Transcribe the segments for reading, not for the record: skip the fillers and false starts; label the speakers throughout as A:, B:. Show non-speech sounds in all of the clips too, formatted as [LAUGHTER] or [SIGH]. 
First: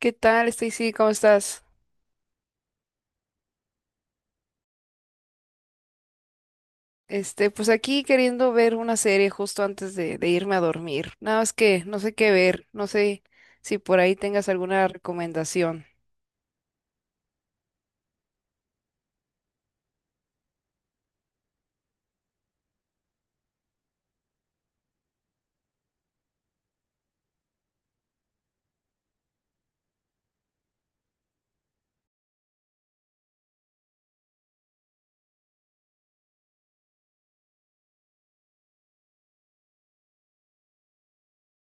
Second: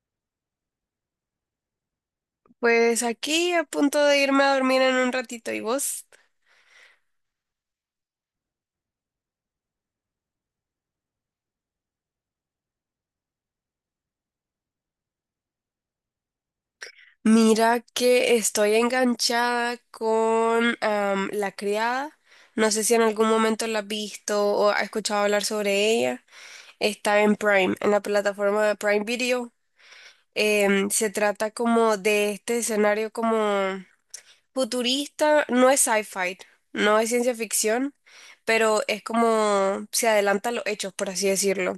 A: ¿Qué tal, Stacy? ¿Cómo estás?
B: Pues aquí a punto de irme a dormir en un ratito, ¿y vos?
A: Este, pues aquí queriendo ver una serie justo antes de irme a dormir. Nada más que no sé qué ver, no sé si por ahí tengas alguna recomendación.
B: Mira que estoy enganchada con La Criada. No sé si en algún momento la has visto o has escuchado hablar sobre ella. Está en Prime, en la plataforma de Prime Video. Se trata como de este escenario como futurista. No es sci-fi, no es ciencia ficción, pero es como se adelanta a los hechos, por así decirlo,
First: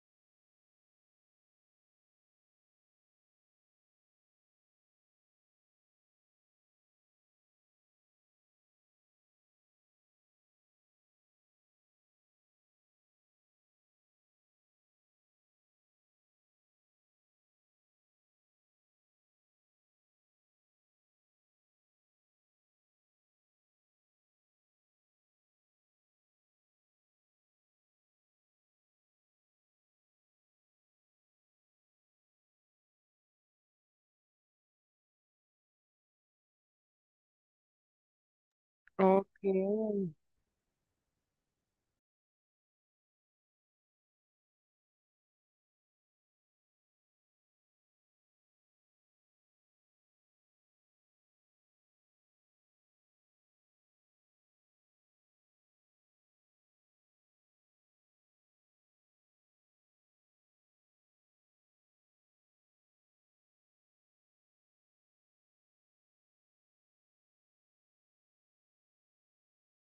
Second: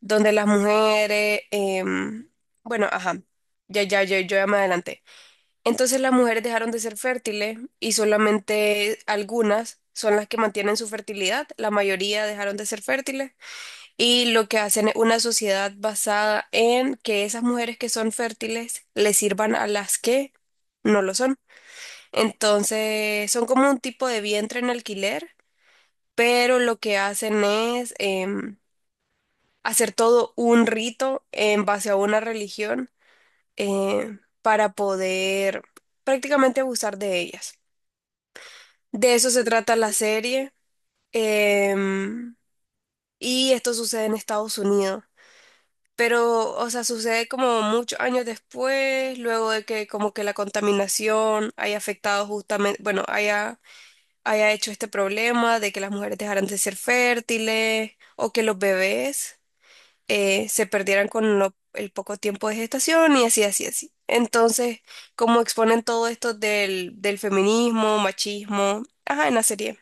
B: donde las mujeres, bueno, ajá, ya, ya, yo ya me adelanté. Entonces las mujeres dejaron de ser fértiles y solamente algunas son las que mantienen su fertilidad, la mayoría dejaron de ser fértiles, y lo que hacen es una sociedad basada en que esas mujeres que son fértiles le sirvan a las que no lo son. Entonces, son como un tipo de vientre en alquiler, pero lo que hacen es em, hacer todo un rito en base a una religión para poder prácticamente abusar de ellas. De eso se
A: Okay,
B: trata la serie, em, y esto sucede en Estados Unidos. Pero, o sea, sucede como muchos años después, luego de que como que la contaminación haya afectado justamente, bueno, haya hecho este problema de que las mujeres dejaran de ser fértiles o que los bebés, se perdieran con lo- el poco tiempo de gestación y así, así, así. Entonces, como exponen todo esto del, del feminismo, machismo, ajá, en la serie.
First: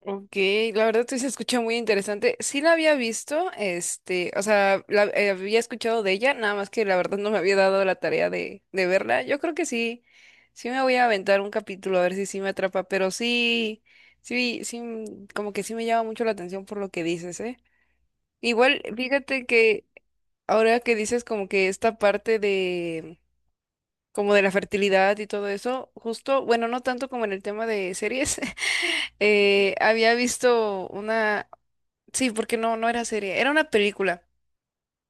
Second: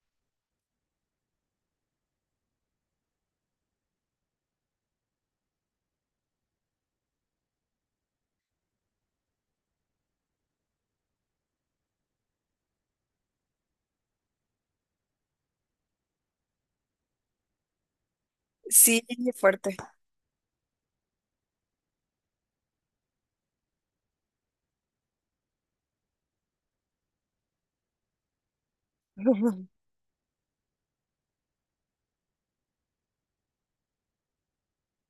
A: ok, la verdad sí se escucha muy interesante. Sí la había visto, este, o sea, la, había escuchado de ella, nada más que la verdad no me había dado la tarea de verla. Yo creo que sí, sí me voy a aventar un capítulo a ver si sí me atrapa, pero sí, sí, sí, como que sí me llama mucho la atención por lo que dices, ¿eh? Igual,
B: Sí, es
A: fíjate
B: fuerte.
A: que ahora que dices como que esta parte de como de la fertilidad y todo eso, justo, bueno, no tanto como en el tema de series, [LAUGHS]
B: [LAUGHS]
A: había visto una, sí, porque no era serie, era una película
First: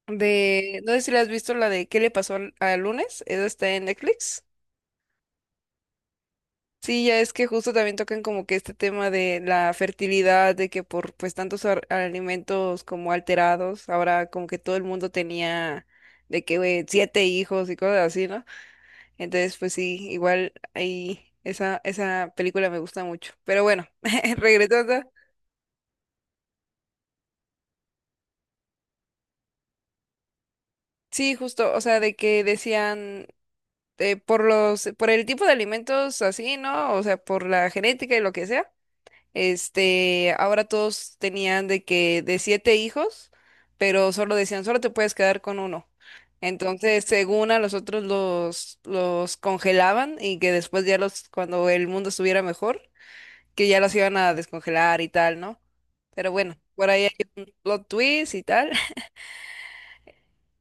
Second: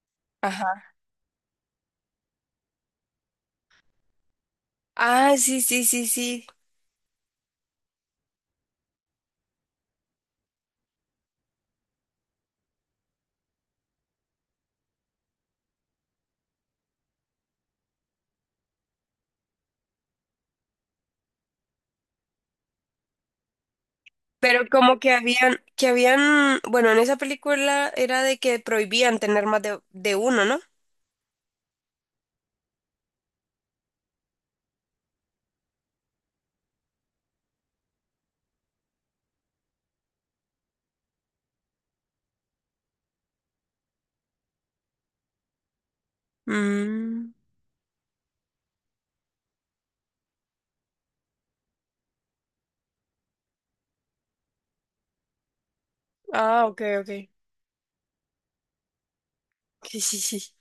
A: de, no
B: Ajá.
A: sé si la has visto, la de ¿Qué le pasó al, al lunes? Esa está en Netflix.
B: Ah, sí, sí, sí, sí.
A: Sí, ya es que justo también tocan como que este tema de la fertilidad, de que por pues tantos alimentos como alterados, ahora como que todo el mundo tenía de que güey, siete hijos y cosas así, ¿no? Entonces, pues sí, igual ahí esa, esa película me gusta mucho. Pero bueno, [LAUGHS]
B: Pero como
A: regresando.
B: que habían, bueno, en esa película era de que prohibían tener más de uno, ¿no?
A: Sí, justo, o sea, de que decían por los, por el tipo de alimentos así, ¿no? O sea, por la genética y lo que sea. Este, ahora todos tenían de que de siete hijos, pero solo decían, solo te puedes quedar con uno. Entonces,
B: Mm.
A: según a los otros los congelaban y que después ya los, cuando el mundo estuviera mejor, que ya los iban a descongelar y tal, ¿no? Pero bueno,
B: Ah, ok,
A: por ahí
B: ok.
A: hay un plot twist y tal. [LAUGHS]
B: [LAUGHS]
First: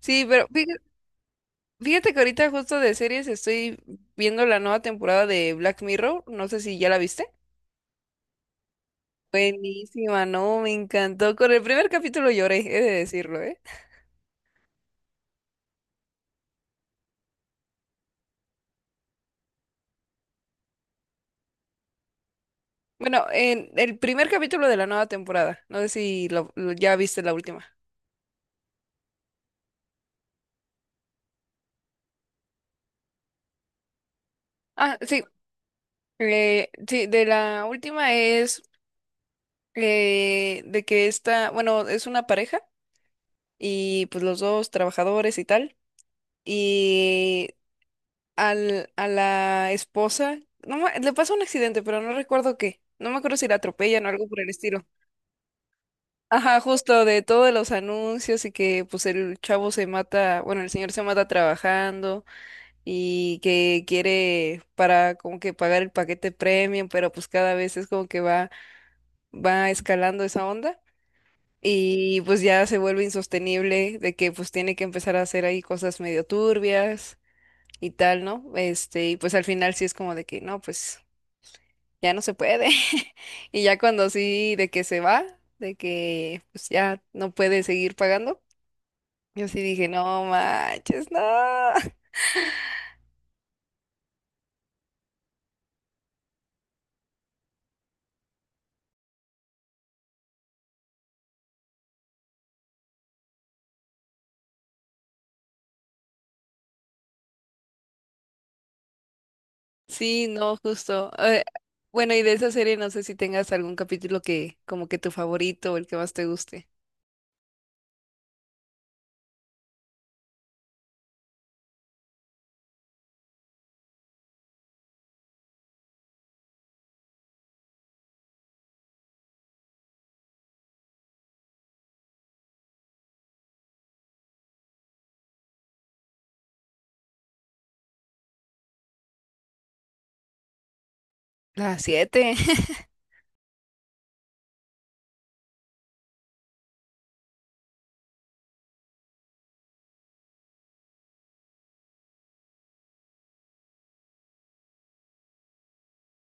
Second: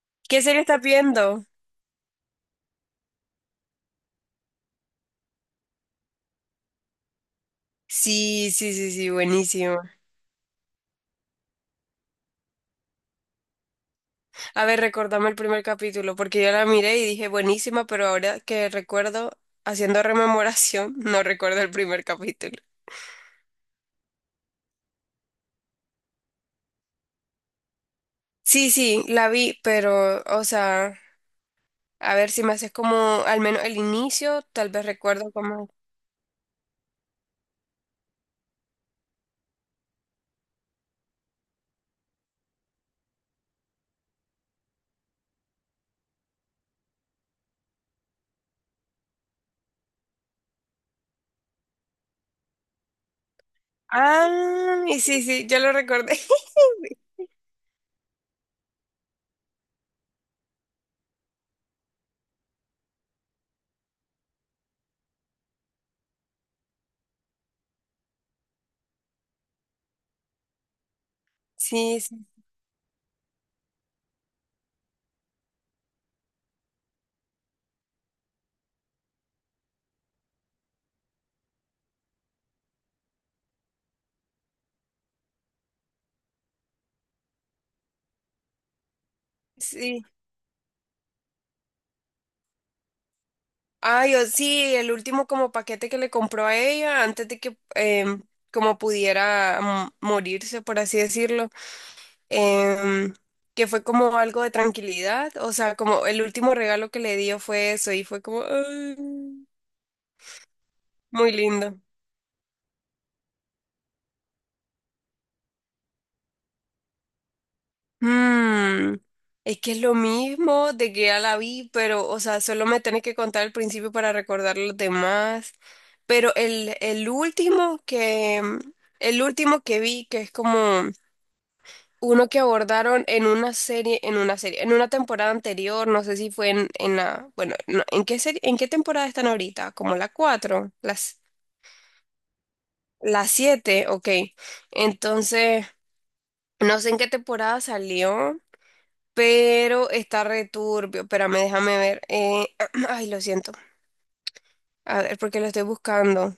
A: Sí,
B: ¿Qué
A: pero
B: serie
A: fíjate,
B: estás viendo?
A: fíjate que ahorita justo de series estoy viendo la nueva temporada de Black Mirror, no sé si ya la viste.
B: Sí, sí, sí, sí, buenísimo.
A: Buenísima, no, me encantó. Con el primer capítulo lloré, he de decirlo, ¿eh?
B: A ver, recordame el primer capítulo, porque yo la miré y dije buenísima, pero ahora que recuerdo, haciendo rememoración, [LAUGHS] no recuerdo el primer capítulo.
A: Bueno, en el primer capítulo de la nueva temporada, no sé si ya viste la última.
B: Sí, sí, la vi, pero, o sea, a ver si me haces como al menos el inicio, tal vez
A: Ah, sí,
B: recuerdo como...
A: sí, de la última es de que esta, bueno, es una pareja y pues los dos trabajadores y tal, y al, a la esposa, no, le pasa un accidente, pero no recuerdo qué, no me acuerdo si la atropellan o algo por el
B: Ah,
A: estilo.
B: y sí, sí, yo lo recordé.
A: Ajá, justo
B: [LAUGHS]
A: de todos los anuncios y que pues el chavo se mata, bueno, el señor se mata trabajando y que quiere para como que pagar el paquete premium, pero pues cada vez es como que va, va escalando esa onda
B: Sí,
A: y
B: sí,
A: pues ya se vuelve insostenible de que pues tiene que empezar a hacer ahí cosas medio turbias y tal, ¿no? Este, y pues al final sí es como de que no, pues ya no se puede. [LAUGHS] Y ya cuando sí de que se va, de que pues ya no puede seguir pagando. Yo sí dije,
B: sí.
A: no manches, no. [LAUGHS]
B: Ay, o sí, el último como paquete que le compró a ella antes de que como pudiera, morirse, por así decirlo, em, que fue como algo de tranquilidad, o sea, como el último regalo que le dio fue eso y fue como ay,
A: Sí, no, justo.
B: muy lindo.
A: Bueno, y de esa serie no sé si tengas algún capítulo que como que tu favorito o el que más te guste.
B: Mm, es que es lo mismo de que ya la vi, pero, o sea, solo me tenés que contar el principio para recordar los demás, pero el último que vi, que es como... Uno que abordaron en una serie, en una temporada anterior, no sé si fue en la, bueno, no, ¿en qué serie, en qué temporada están ahorita? Como la 4, las,
A: La siete. [LAUGHS]
B: ¿la 7? Ok. Entonces, no sé en qué temporada salió, pero está returbio. Espérame, déjame ver. [CLEARS THROAT] Ay, lo siento. A ver, porque lo estoy buscando.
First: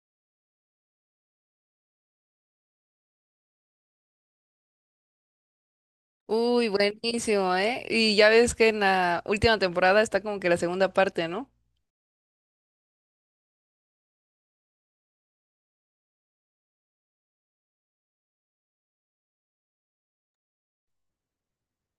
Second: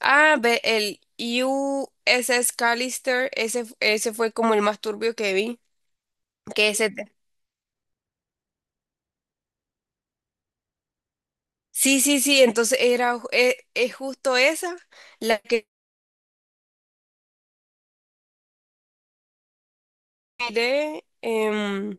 B: Ah, ve, el USS Callister, ese fue como el más turbio que vi.
A: Uy,
B: Que ese
A: buenísimo, ¿eh? Y ya ves que en la última temporada está como que la segunda parte, ¿no?
B: sí, sí, sí, entonces es justo esa la que miré.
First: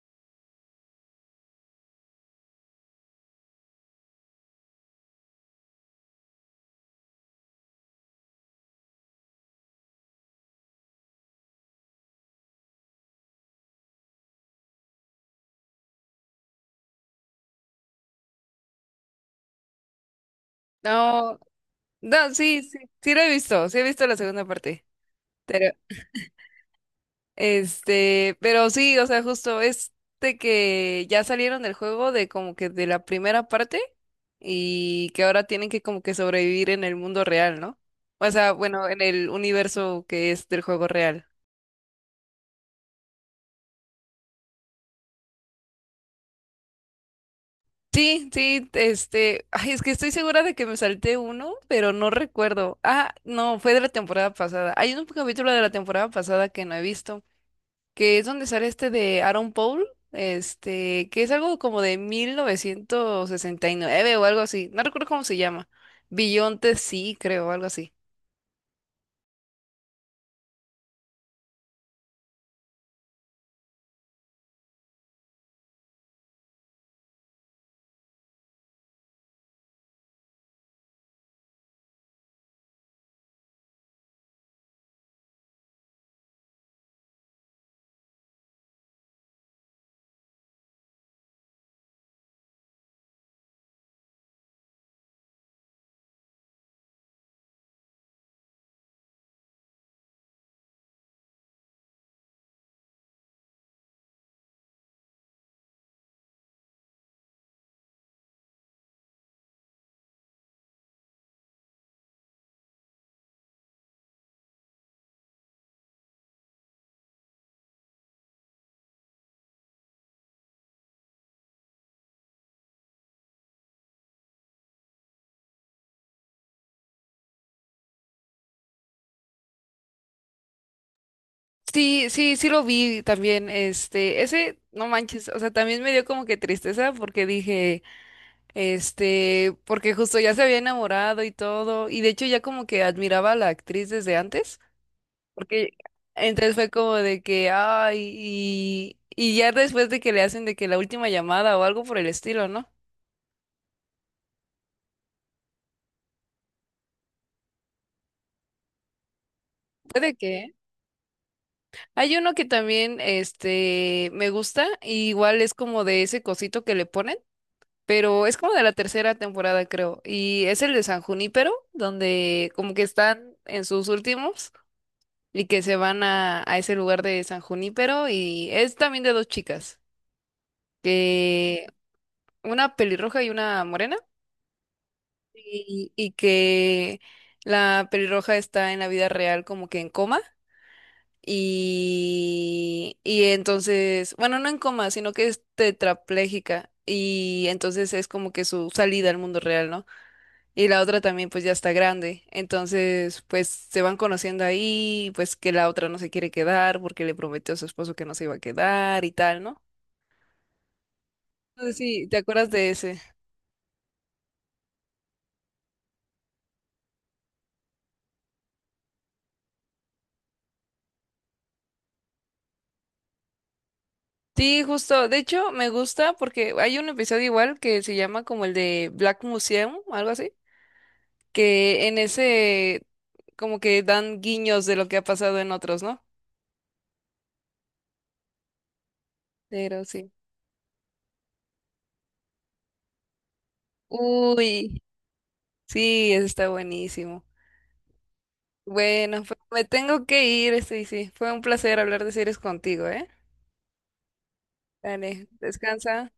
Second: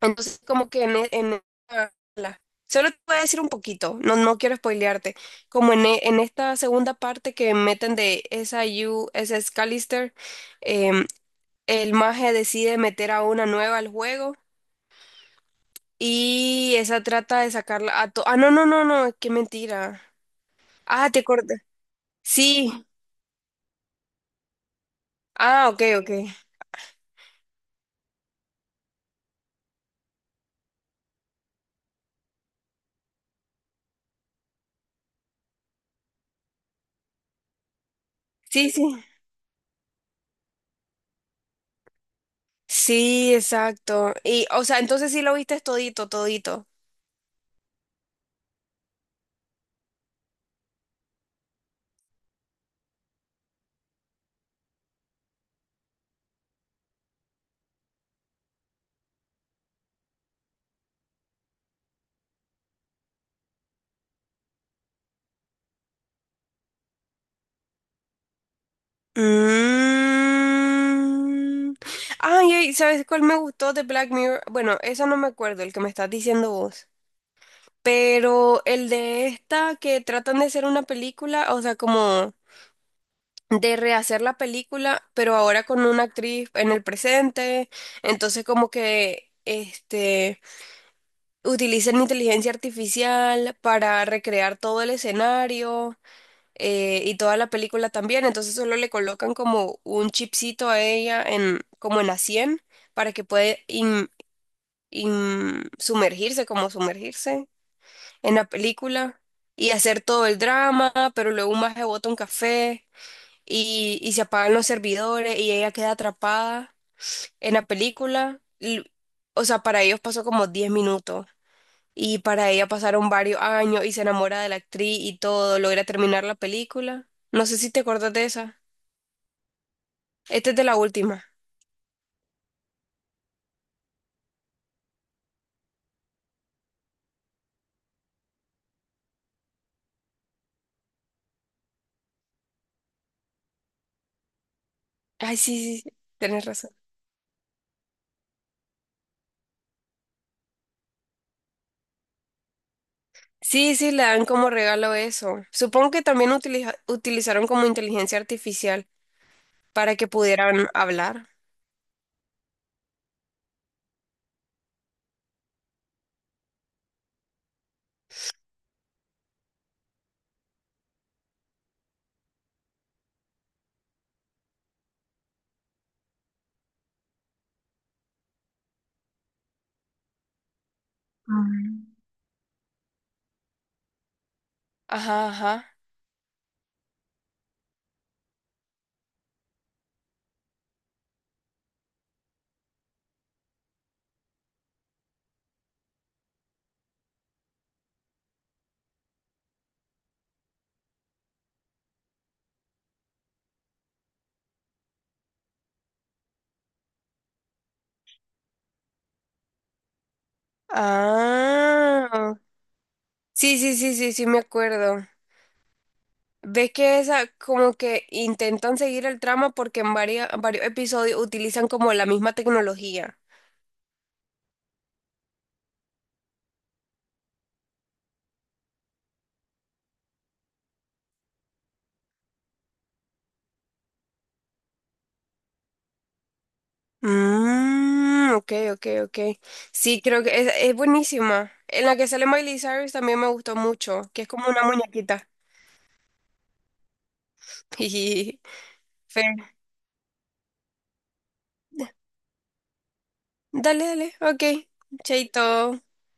B: Entonces, como que en esta solo te voy a decir un poquito. No, no quiero spoilearte. Como en esta segunda parte que meten de SIU, SS Callister, em, el mago decide meter a una nueva al juego y esa trata de ah, no, no, no, no, qué mentira. Ah, te
A: No,
B: acordé.
A: no, sí, sí,
B: Sí,
A: sí lo he visto, sí he visto la segunda parte.
B: ah, ok, ok.
A: Este, pero sí, o sea, justo es de que ya salieron del juego de como que de la primera parte y que ahora tienen que como que sobrevivir en el mundo real, ¿no? O sea,
B: Sí, sí.
A: bueno, en el universo que es del juego real.
B: Sí, exacto. Y, o sea, entonces sí lo viste todito, todito.
A: Sí, sí, este, ay, es que estoy segura de que me salté uno, pero no recuerdo. Ah, no, fue de la temporada pasada. Hay un capítulo de la temporada pasada que no he visto, que es donde sale este de Aaron Paul, este, que es algo como de 1969 o algo así, no recuerdo cómo se llama. Billonte sí, creo, algo así.
B: Mm. Ay, ay, ¿sabes cuál me gustó de Black Mirror? Bueno, eso no me acuerdo, el que me estás diciendo vos. Pero el de esta que tratan de hacer una película, o sea, como de rehacer la película, pero ahora con una actriz en el presente. Entonces, como que este utilizan inteligencia artificial para recrear todo el escenario. Y toda la película también, entonces solo le colocan como un chipcito a ella en, como en la sien para que pueda sumergirse, como sumergirse en la película y hacer todo el drama, pero luego un maje bota un café y se apagan los servidores y ella queda atrapada en la película. O sea, para ellos pasó como 10 minutos. Y para ella pasaron varios años y se enamora de la actriz y todo, logra terminar la película. No sé si te acuerdas de esa. Este es de la última.
A: Sí, sí, sí lo vi también, este, ese, no manches, o sea, también me dio como que tristeza porque dije, este, porque justo ya se había enamorado y todo, y de hecho ya como que admiraba a la actriz desde antes.
B: Ay, sí,
A: Porque
B: sí, sí, tienes
A: entonces fue
B: razón.
A: como de que, ay, y ya después de que le hacen de que la última llamada o algo por el estilo, ¿no?
B: Sí, sí, le dan como regalo eso. Supongo que también utilizaron como inteligencia artificial para que
A: Puede que. ¿Eh?
B: pudieran hablar.
A: Hay uno que también, este, me gusta, y igual es como de ese cosito que le ponen, pero es como de la tercera temporada, creo, y es el de San Junípero, donde como que están en sus últimos y que se van a ese lugar de San Junípero, y es también de dos chicas, que una pelirroja y una morena.
B: Ajá, ajá.
A: Y que la pelirroja está en la vida real como que en coma y entonces, bueno, no en coma, sino que es tetrapléjica y entonces es como que su salida al mundo real, ¿no? Y la otra también pues ya está grande, entonces pues se van conociendo ahí, pues que la otra no se quiere quedar porque le prometió a su esposo que no se iba a quedar y tal, ¿no? No sé si te
B: Ah.
A: acuerdas de ese.
B: Sí, sí, sí, sí, sí, me acuerdo. Ves que esa como que intentan seguir el trama porque en varios, varios episodios utilizan como la misma tecnología.
A: Sí, justo. De hecho, me gusta porque hay un episodio igual que se llama como el de Black Museum, algo así, que en ese como que dan guiños de lo que ha pasado en otros, ¿no?
B: Mm, ok, ok, ok.
A: Pero
B: Sí,
A: sí.
B: creo que es buenísima. En la que sale Miley Cyrus también me gustó mucho, que es como una
A: Uy,
B: muñequita.
A: sí, eso está buenísimo.
B: [LAUGHS]
A: Bueno,
B: Fe.
A: pues me tengo que ir, sí, sí. Fue un placer hablar de series contigo, ¿eh?
B: Dale, dale, ok.
A: Dale,
B: Chaito.
A: descansa.